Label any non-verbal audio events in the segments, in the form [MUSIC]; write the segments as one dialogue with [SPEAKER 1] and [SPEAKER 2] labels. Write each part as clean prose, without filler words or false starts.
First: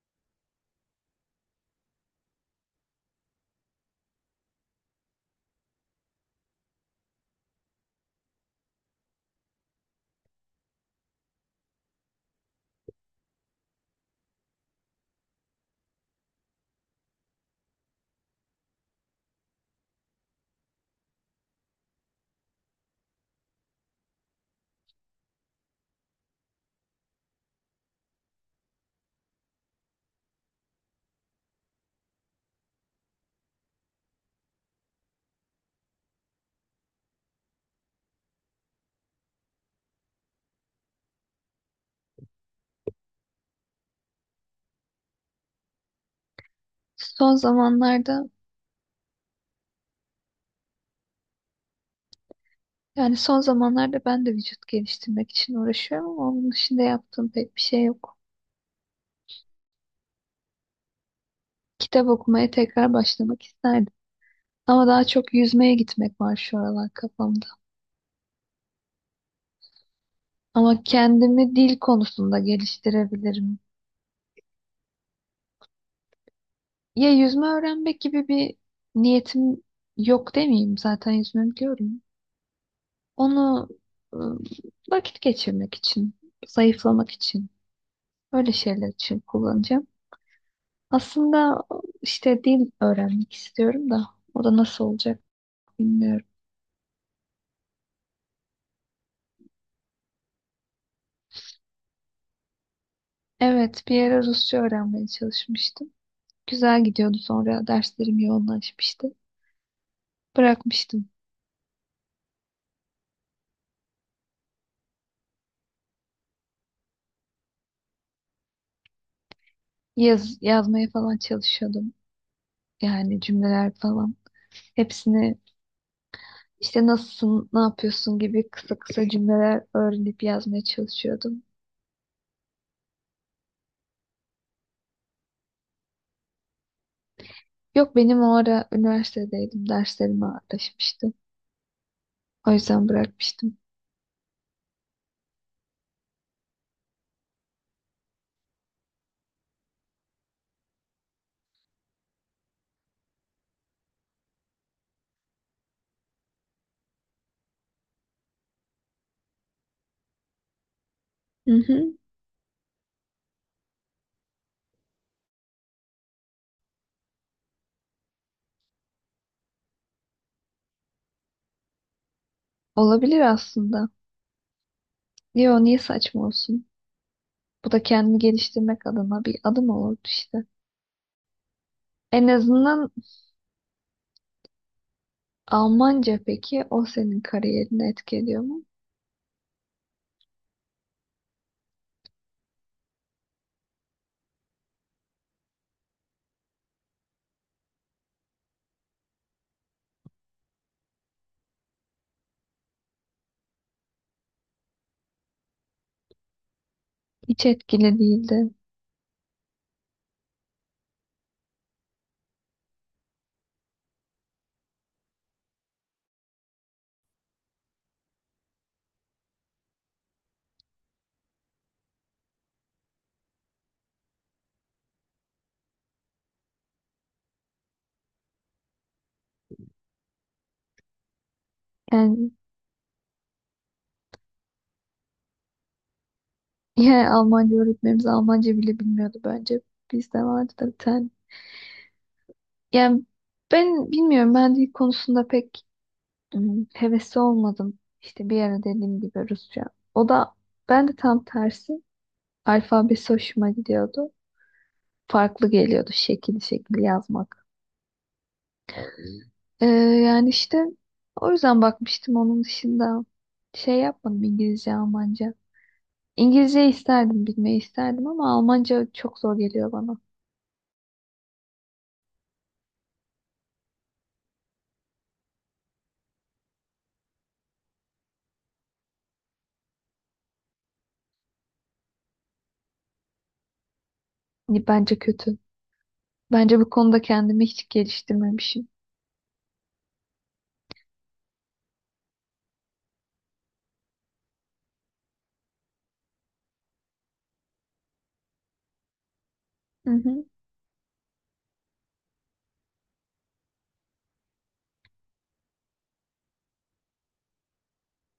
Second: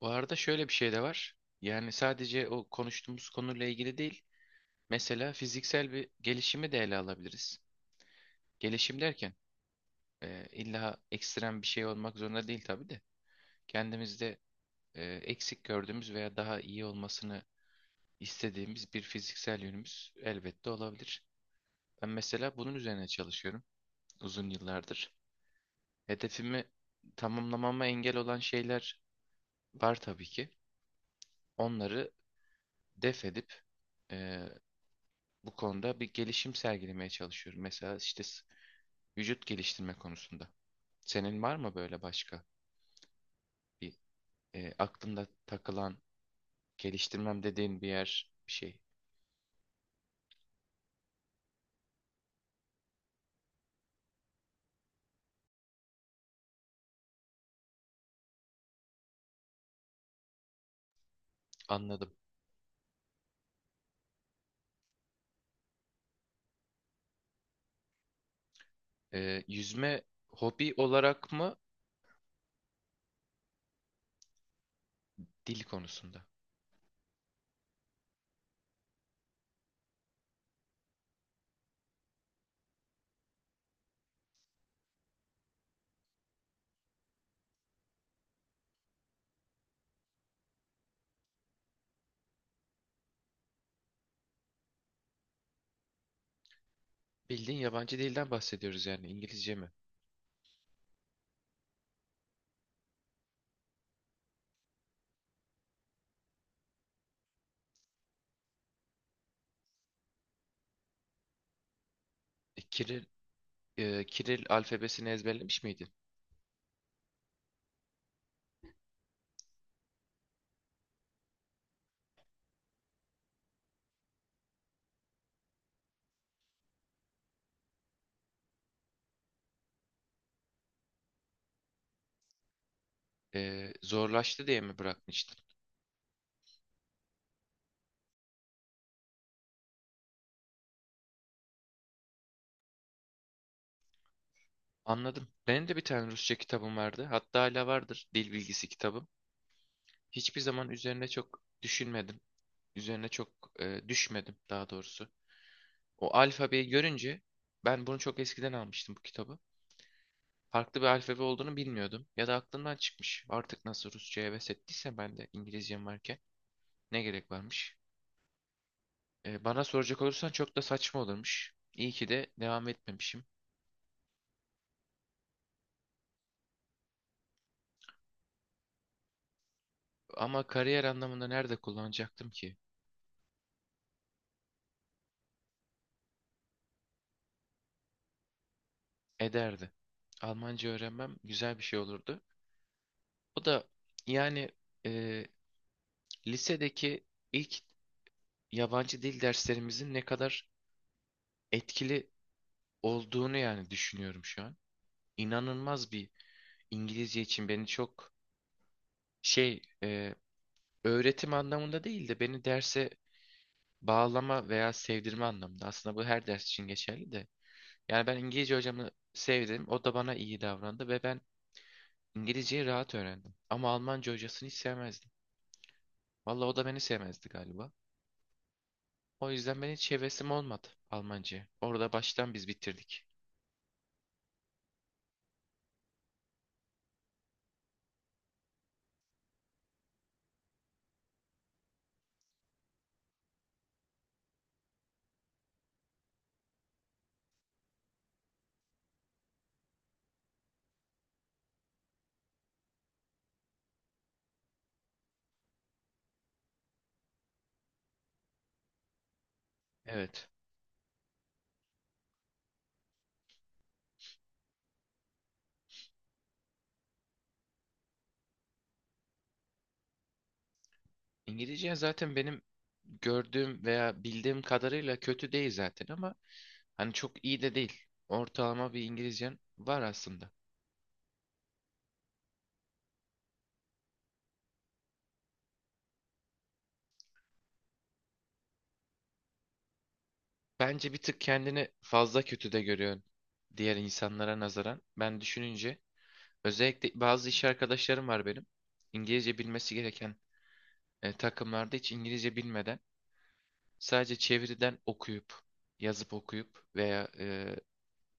[SPEAKER 1] Bu arada şöyle bir şey de var. Yani sadece o konuştuğumuz konuyla ilgili değil. Mesela fiziksel bir gelişimi de ele alabiliriz. Gelişim derken illa ekstrem bir şey olmak zorunda değil tabii de. Kendimizde eksik gördüğümüz veya daha iyi olmasını istediğimiz bir fiziksel yönümüz elbette olabilir. Ben mesela bunun üzerine çalışıyorum uzun yıllardır. Hedefimi tamamlamama engel olan şeyler var tabii ki. Onları def edip e, bu konuda bir gelişim sergilemeye çalışıyorum. Mesela vücut geliştirme konusunda. Senin var mı böyle başka bir aklında takılan
[SPEAKER 2] Son
[SPEAKER 1] geliştirmem dediğin bir
[SPEAKER 2] zamanlarda
[SPEAKER 1] yer bir şey?
[SPEAKER 2] yani son zamanlarda ben de vücut geliştirmek için uğraşıyorum ama onun dışında yaptığım pek bir şey yok. Kitap
[SPEAKER 1] Anladım.
[SPEAKER 2] okumaya tekrar başlamak isterdim. Ama daha çok yüzmeye gitmek var şu aralar kafamda.
[SPEAKER 1] E, yüzme hobi
[SPEAKER 2] Ama
[SPEAKER 1] olarak mı,
[SPEAKER 2] kendimi dil konusunda geliştirebilirim.
[SPEAKER 1] dil konusunda?
[SPEAKER 2] Ya yüzme öğrenmek gibi bir niyetim yok demeyeyim. Zaten yüzme biliyorum. Onu ıı, vakit geçirmek için, zayıflamak için, öyle şeyler için kullanacağım. Aslında işte dil öğrenmek istiyorum da o da nasıl olacak bilmiyorum.
[SPEAKER 1] Bildiğin yabancı dilden bahsediyoruz, yani İngilizce mi?
[SPEAKER 2] Evet, bir ara Rusça öğrenmeye çalışmıştım. Güzel gidiyordu sonra derslerim yoğunlaşmıştı. Bırakmıştım.
[SPEAKER 1] E, Kiril, Kiril alfabesini ezberlemiş miydin?
[SPEAKER 2] Yazmaya falan çalışıyordum. Yani cümleler falan. Hepsini işte nasılsın, ne yapıyorsun gibi kısa kısa cümleler öğrenip yazmaya çalışıyordum.
[SPEAKER 1] E, zorlaştı diye mi bırakmıştın?
[SPEAKER 2] Yok, benim o ara üniversitedeydim. Derslerim ağırlaşmıştı. O yüzden bırakmıştım.
[SPEAKER 1] Anladım. Benim de bir tane Rusça kitabım vardı. Hatta hala vardır. Dil bilgisi kitabım. Hiçbir zaman üzerine çok düşünmedim. Üzerine çok düşmedim daha doğrusu. O alfabeyi görünce ben bunu çok eskiden almıştım bu kitabı. Farklı bir alfabe
[SPEAKER 2] Hı
[SPEAKER 1] olduğunu
[SPEAKER 2] hı.
[SPEAKER 1] bilmiyordum. Ya da aklımdan çıkmış. Artık nasıl Rusça'ya heves ettiyse ben de İngilizcem varken ne gerek varmış? E, bana soracak olursan çok da saçma olurmuş. İyi ki de devam
[SPEAKER 2] Olabilir
[SPEAKER 1] etmemişim.
[SPEAKER 2] aslında. Yo, niye saçma olsun? Bu da kendini geliştirmek adına bir adım olurdu
[SPEAKER 1] Ama
[SPEAKER 2] işte.
[SPEAKER 1] kariyer anlamında nerede
[SPEAKER 2] En
[SPEAKER 1] kullanacaktım ki?
[SPEAKER 2] azından Almanca peki, o senin kariyerini etkiliyor mu?
[SPEAKER 1] Ederdi. Almanca öğrenmem güzel bir şey olurdu. O da yani e, lisedeki ilk yabancı dil derslerimizin ne kadar etkili olduğunu yani düşünüyorum şu an. İnanılmaz bir İngilizce
[SPEAKER 2] Hiç
[SPEAKER 1] için beni
[SPEAKER 2] etkili
[SPEAKER 1] çok
[SPEAKER 2] değildi.
[SPEAKER 1] şey e, öğretim anlamında değil de beni derse bağlama veya sevdirme anlamında. Aslında bu her ders için geçerli de. Yani ben İngilizce hocamı sevdim. O da bana iyi davrandı ve ben İngilizceyi rahat öğrendim. Ama Almanca hocasını hiç sevmezdim. Vallahi o da beni sevmezdi galiba. O yüzden benim hiç hevesim olmadı Almanca'ya. Orada
[SPEAKER 2] Yani,
[SPEAKER 1] baştan biz bitirdik.
[SPEAKER 2] [LAUGHS] yani Almanca öğretmenimiz Almanca bile bilmiyordu bence. Bizde vardı da bir tane. Yani ben bilmiyorum, ben dil konusunda pek hevesli olmadım. İşte bir ara dediğim gibi Rusça. O da ben de tam tersi alfabesi hoşuma gidiyordu. Farklı geliyordu şekil şekil yazmak. Ee,
[SPEAKER 1] Evet.
[SPEAKER 2] Yani işte o yüzden bakmıştım, onun dışında şey yapmadım, İngilizce, Almanca. İngilizce isterdim, bilmeyi isterdim ama Almanca çok zor geliyor bana.
[SPEAKER 1] İngilizce zaten benim gördüğüm veya bildiğim kadarıyla kötü değil zaten, ama hani çok iyi de değil. Ortalama bir İngilizcen var aslında.
[SPEAKER 2] Hani bence kötü. Bence bu konuda kendimi hiç geliştirmemişim.
[SPEAKER 1] Bence bir tık kendini fazla kötü de görüyorsun diğer insanlara nazaran. Ben düşününce özellikle bazı iş arkadaşlarım var benim. İngilizce bilmesi
[SPEAKER 2] Hı
[SPEAKER 1] gereken
[SPEAKER 2] hı.
[SPEAKER 1] takımlarda hiç İngilizce bilmeden sadece çeviriden okuyup, yazıp okuyup veya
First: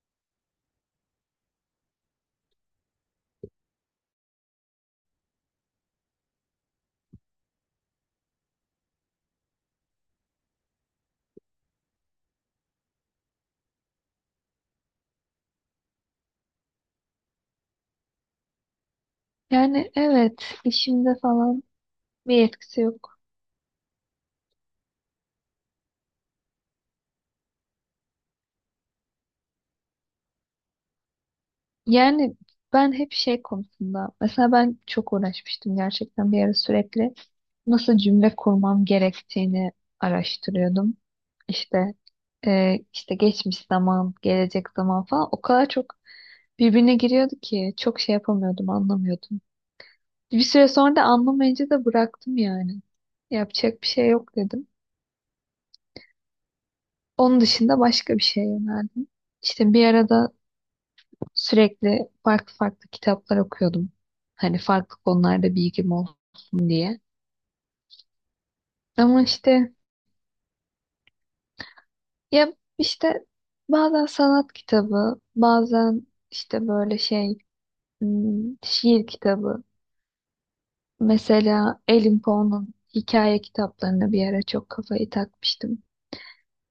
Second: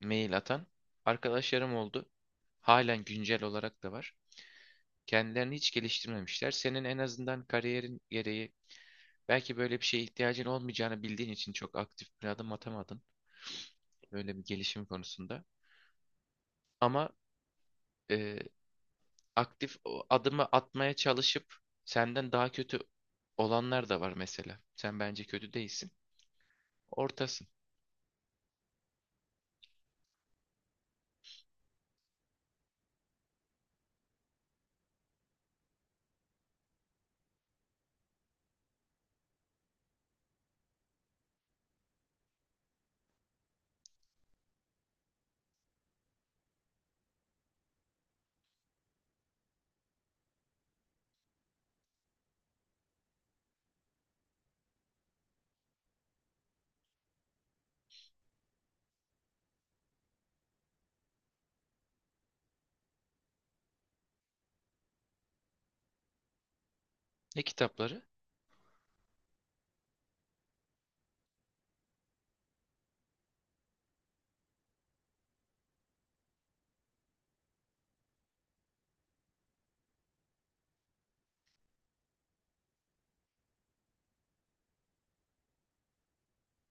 [SPEAKER 1] mail atan arkadaşlarım oldu. Halen güncel olarak da var. Kendilerini hiç geliştirmemişler. Senin en azından kariyerin gereği belki böyle bir şeye ihtiyacın olmayacağını bildiğin için çok aktif bir adım atamadın. Böyle bir gelişim konusunda. Ama e, aktif
[SPEAKER 2] Yani
[SPEAKER 1] o
[SPEAKER 2] evet,
[SPEAKER 1] adımı atmaya
[SPEAKER 2] işimde
[SPEAKER 1] çalışıp
[SPEAKER 2] falan
[SPEAKER 1] senden
[SPEAKER 2] bir
[SPEAKER 1] daha kötü
[SPEAKER 2] etkisi yok.
[SPEAKER 1] olanlar da var mesela. Sen bence kötü değilsin. Ortasın.
[SPEAKER 2] Yani ben hep şey konusunda, mesela ben çok uğraşmıştım gerçekten, bir ara sürekli nasıl cümle kurmam gerektiğini araştırıyordum. İşte işte geçmiş zaman, gelecek zaman falan o kadar çok birbirine giriyordu ki çok şey yapamıyordum, anlamıyordum. Bir süre sonra da anlamayınca da bıraktım yani. Yapacak bir şey yok dedim. Onun dışında başka bir şeye yöneldim. İşte bir arada sürekli farklı farklı kitaplar okuyordum. Hani farklı konularda bilgim olsun diye.
[SPEAKER 1] Ne kitapları?
[SPEAKER 2] Ama işte ya işte bazen sanat kitabı, bazen işte böyle şiir kitabı. Mesela Edin Poe'nun hikaye kitaplarına bir ara çok kafayı takmıştım.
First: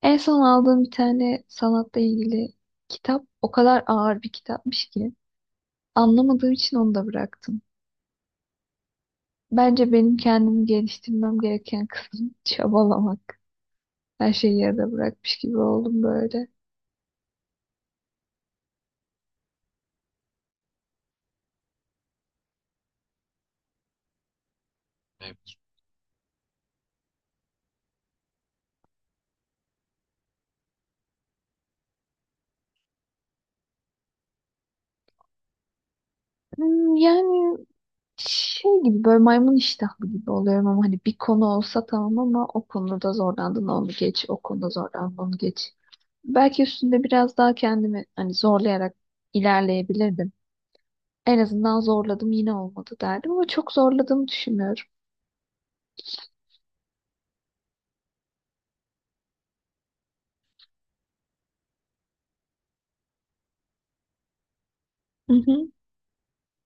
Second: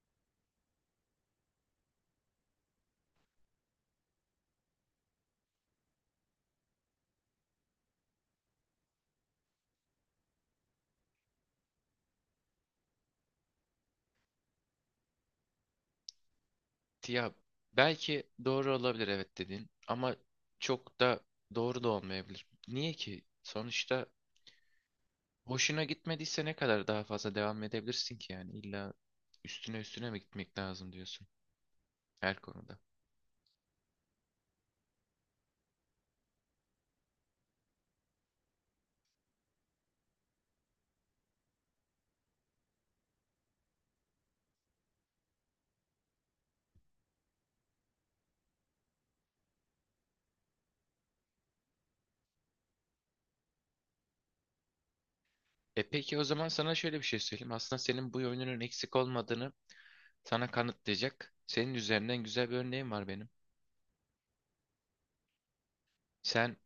[SPEAKER 2] En son aldığım bir tane sanatla ilgili kitap o kadar ağır bir kitapmış ki anlamadığım için onu da bıraktım. Bence benim kendimi geliştirmem gereken kısım [LAUGHS] çabalamak. Her şeyi yarıda bırakmış gibi oldum böyle.
[SPEAKER 1] Ya belki doğru olabilir, evet, dediğin ama çok da doğru da olmayabilir. Niye ki? Sonuçta hoşuna gitmediyse ne kadar daha fazla devam edebilirsin ki, yani illa üstüne üstüne mi gitmek lazım diyorsun her konuda.
[SPEAKER 2] Yani şey gibi, böyle maymun iştahlı gibi oluyorum ama hani bir konu olsa tamam, ama o konuda zorlandın onu geç, o konuda zorlandın onu geç. Belki üstünde biraz daha kendimi hani zorlayarak ilerleyebilirdim. En azından zorladım yine olmadı derdim ama çok zorladığımı düşünmüyorum.
[SPEAKER 1] E peki o zaman sana şöyle bir şey söyleyeyim. Aslında senin bu yönünün eksik olmadığını sana kanıtlayacak senin üzerinden güzel bir örneğim var benim.
[SPEAKER 2] Hı hı.
[SPEAKER 1] Sen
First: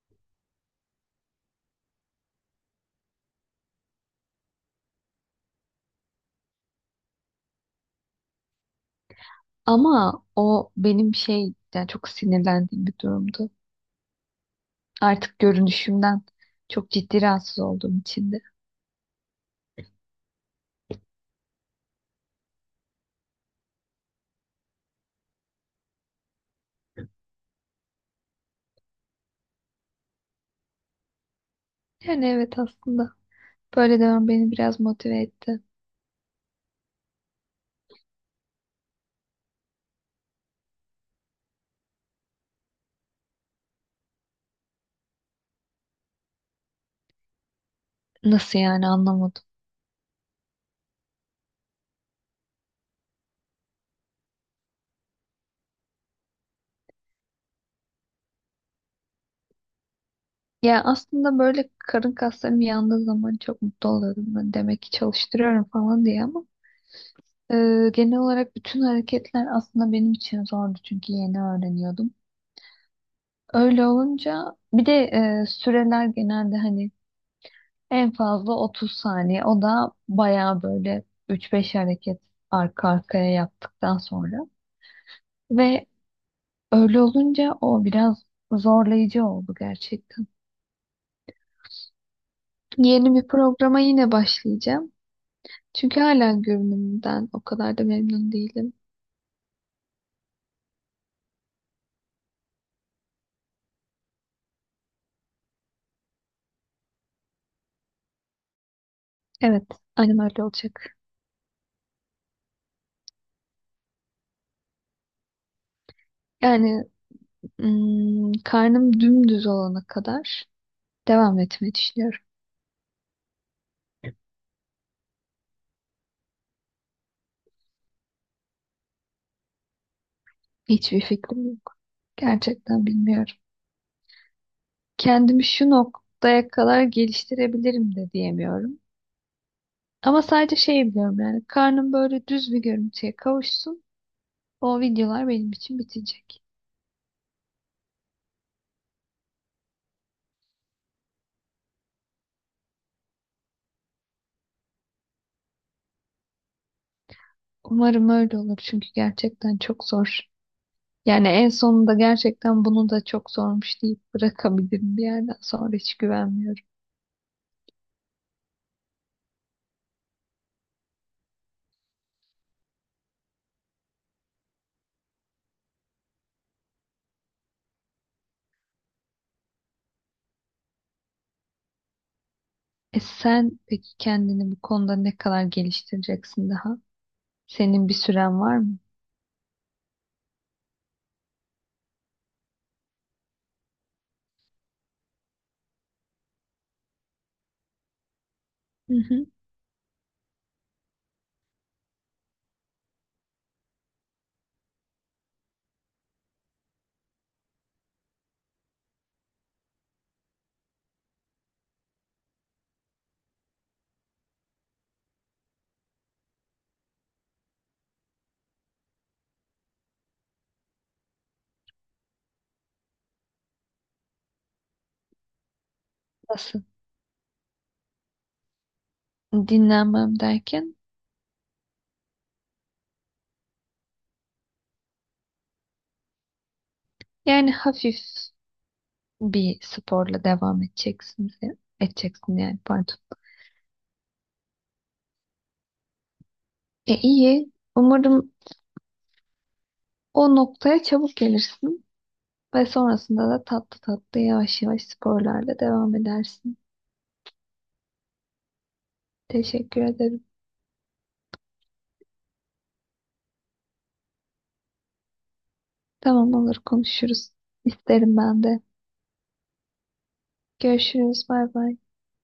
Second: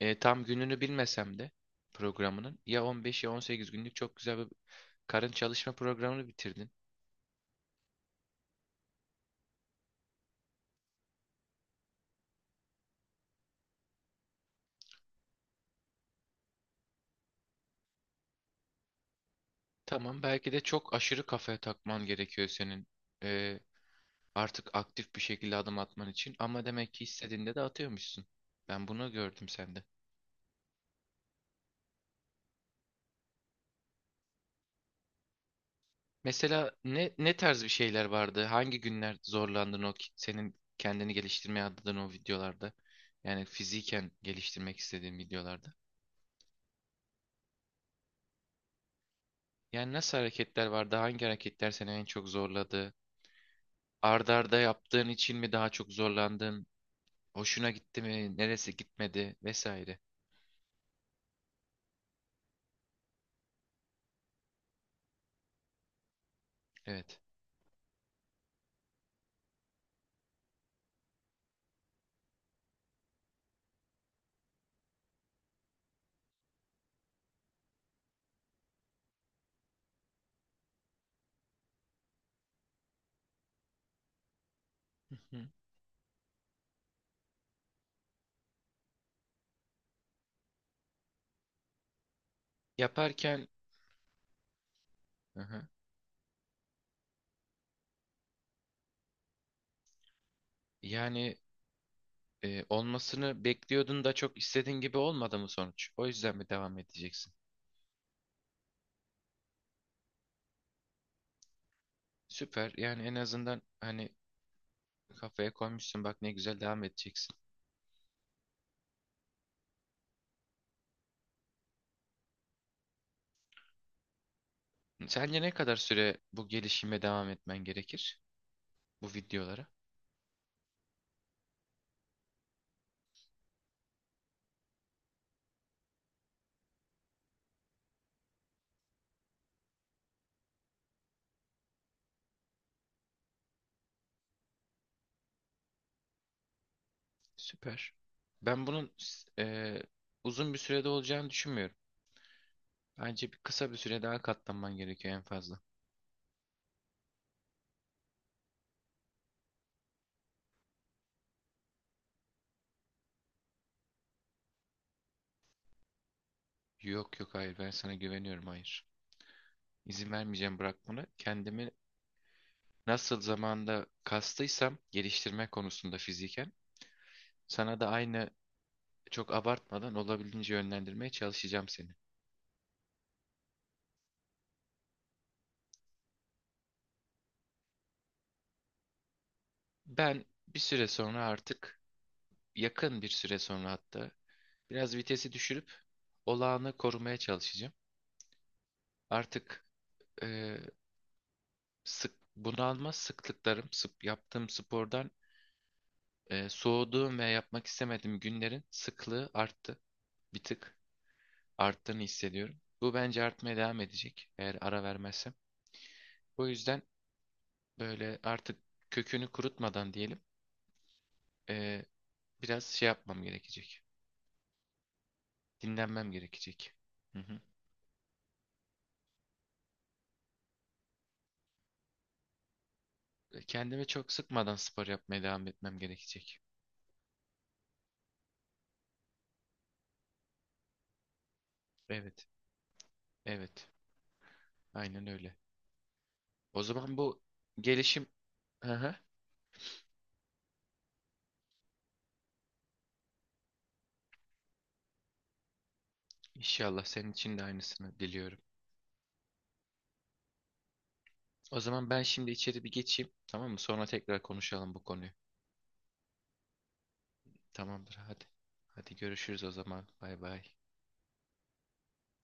[SPEAKER 1] tam gününü bilmesem de programının ya 15 ya 18 günlük çok güzel bir karın çalışma programını bitirdin.
[SPEAKER 2] Ama o benim şey, yani çok sinirlendiğim bir durumdu. Artık görünüşümden çok ciddi rahatsız olduğum için de.
[SPEAKER 1] Tamam, belki de çok aşırı kafaya takman gerekiyor senin, e, artık aktif bir şekilde adım atman için, ama demek ki istediğinde de atıyormuşsun. Ben bunu gördüm sende.
[SPEAKER 2] Yani evet, aslında böyle devam beni biraz motive etti.
[SPEAKER 1] Mesela ne, ne tarz bir şeyler vardı? Hangi günler zorlandın senin kendini geliştirmeye adadığın o videolarda? Yani fiziken geliştirmek istediğin videolarda.
[SPEAKER 2] Nasıl yani, anlamadım.
[SPEAKER 1] Yani nasıl hareketler vardı? Hangi hareketler seni en çok zorladı? Arda arda yaptığın için mi daha çok zorlandın? Hoşuna gitti mi? Neresi gitmedi? Vesaire.
[SPEAKER 2] Ya aslında böyle karın kaslarım yandığı zaman çok mutlu oluyordum. Ben demek ki çalıştırıyorum falan diye ama
[SPEAKER 1] Evet.
[SPEAKER 2] e, genel olarak bütün hareketler aslında benim için zordu çünkü yeni öğreniyordum. Öyle olunca bir de süreler genelde hani en fazla 30 saniye. O da bayağı böyle 3-5 hareket arka arkaya yaptıktan sonra.
[SPEAKER 1] Hı hı.
[SPEAKER 2] Ve öyle olunca o biraz zorlayıcı oldu gerçekten. Yeni bir
[SPEAKER 1] Yaparken.
[SPEAKER 2] programa yine başlayacağım.
[SPEAKER 1] Hı hı.
[SPEAKER 2] Çünkü hala görünümümden o kadar da memnun değilim.
[SPEAKER 1] Yani olmasını bekliyordun da çok istediğin gibi olmadı mı sonuç? O yüzden mi devam edeceksin?
[SPEAKER 2] Evet, aynen öyle olacak.
[SPEAKER 1] Süper. Yani en azından hani kafaya koymuşsun, bak ne güzel devam
[SPEAKER 2] Yani
[SPEAKER 1] edeceksin.
[SPEAKER 2] Karnım dümdüz olana kadar devam etmeyi düşünüyorum.
[SPEAKER 1] Sence ne kadar süre bu gelişime devam etmen gerekir? Bu videolara.
[SPEAKER 2] Hiçbir fikrim yok. Gerçekten bilmiyorum. Kendimi şu noktaya kadar geliştirebilirim de diyemiyorum. Ama sadece şey biliyorum, yani karnım böyle düz bir görüntüye kavuşsun. O videolar benim için bitecek.
[SPEAKER 1] Süper. Ben bunun e, uzun bir sürede olacağını düşünmüyorum. Bence bir kısa bir süre daha katlanman gerekiyor en fazla.
[SPEAKER 2] Umarım öyle olur çünkü gerçekten çok zor. Yani en sonunda gerçekten bunu da çok zormuş deyip bırakabilirim, bir yerden sonra hiç güvenmiyorum.
[SPEAKER 1] Yok yok, hayır, ben sana güveniyorum, hayır. İzin vermeyeceğim, bırak bunu. Kendimi nasıl zamanda kastıysam geliştirme konusunda fiziken, sana da aynı, çok abartmadan olabildiğince yönlendirmeye çalışacağım seni.
[SPEAKER 2] E sen peki kendini bu konuda ne kadar geliştireceksin daha? Senin bir süren var mı?
[SPEAKER 1] Ben bir süre sonra artık, yakın bir süre sonra hatta, biraz vitesi düşürüp olağanı korumaya çalışacağım.
[SPEAKER 2] Hı hı.
[SPEAKER 1] Artık e, sık bunalma sıklıklarım yaptığım spordan soğuduğum ve yapmak istemediğim günlerin sıklığı arttı. Bir tık arttığını hissediyorum. Bu bence artmaya devam edecek eğer ara vermezsem. O yüzden böyle artık kökünü kurutmadan diyelim. e, Biraz şey yapmam gerekecek. Dinlenmem
[SPEAKER 2] Nasıl?
[SPEAKER 1] gerekecek. Hı hı.
[SPEAKER 2] Dinlenmem derken
[SPEAKER 1] Kendime çok sıkmadan spor yapmaya devam etmem gerekecek.
[SPEAKER 2] yani hafif bir sporla
[SPEAKER 1] Evet,
[SPEAKER 2] edeceksin yani, pardon.
[SPEAKER 1] evet. Aynen öyle. O
[SPEAKER 2] E,
[SPEAKER 1] zaman bu
[SPEAKER 2] iyi.
[SPEAKER 1] gelişim...
[SPEAKER 2] Umarım
[SPEAKER 1] Hı hı.
[SPEAKER 2] o noktaya çabuk gelirsin ve sonrasında da tatlı tatlı yavaş yavaş sporlarla devam edersin.
[SPEAKER 1] İnşallah senin için de aynısını diliyorum.
[SPEAKER 2] Teşekkür ederim.
[SPEAKER 1] O zaman ben şimdi içeri bir geçeyim. Tamam mı? Sonra tekrar konuşalım bu konuyu.
[SPEAKER 2] Tamam, olur, konuşuruz.
[SPEAKER 1] Tamamdır,
[SPEAKER 2] İsterim
[SPEAKER 1] hadi.
[SPEAKER 2] ben de.
[SPEAKER 1] Hadi görüşürüz o zaman. Bay bay.
[SPEAKER 2] Görüşürüz. Bay bay.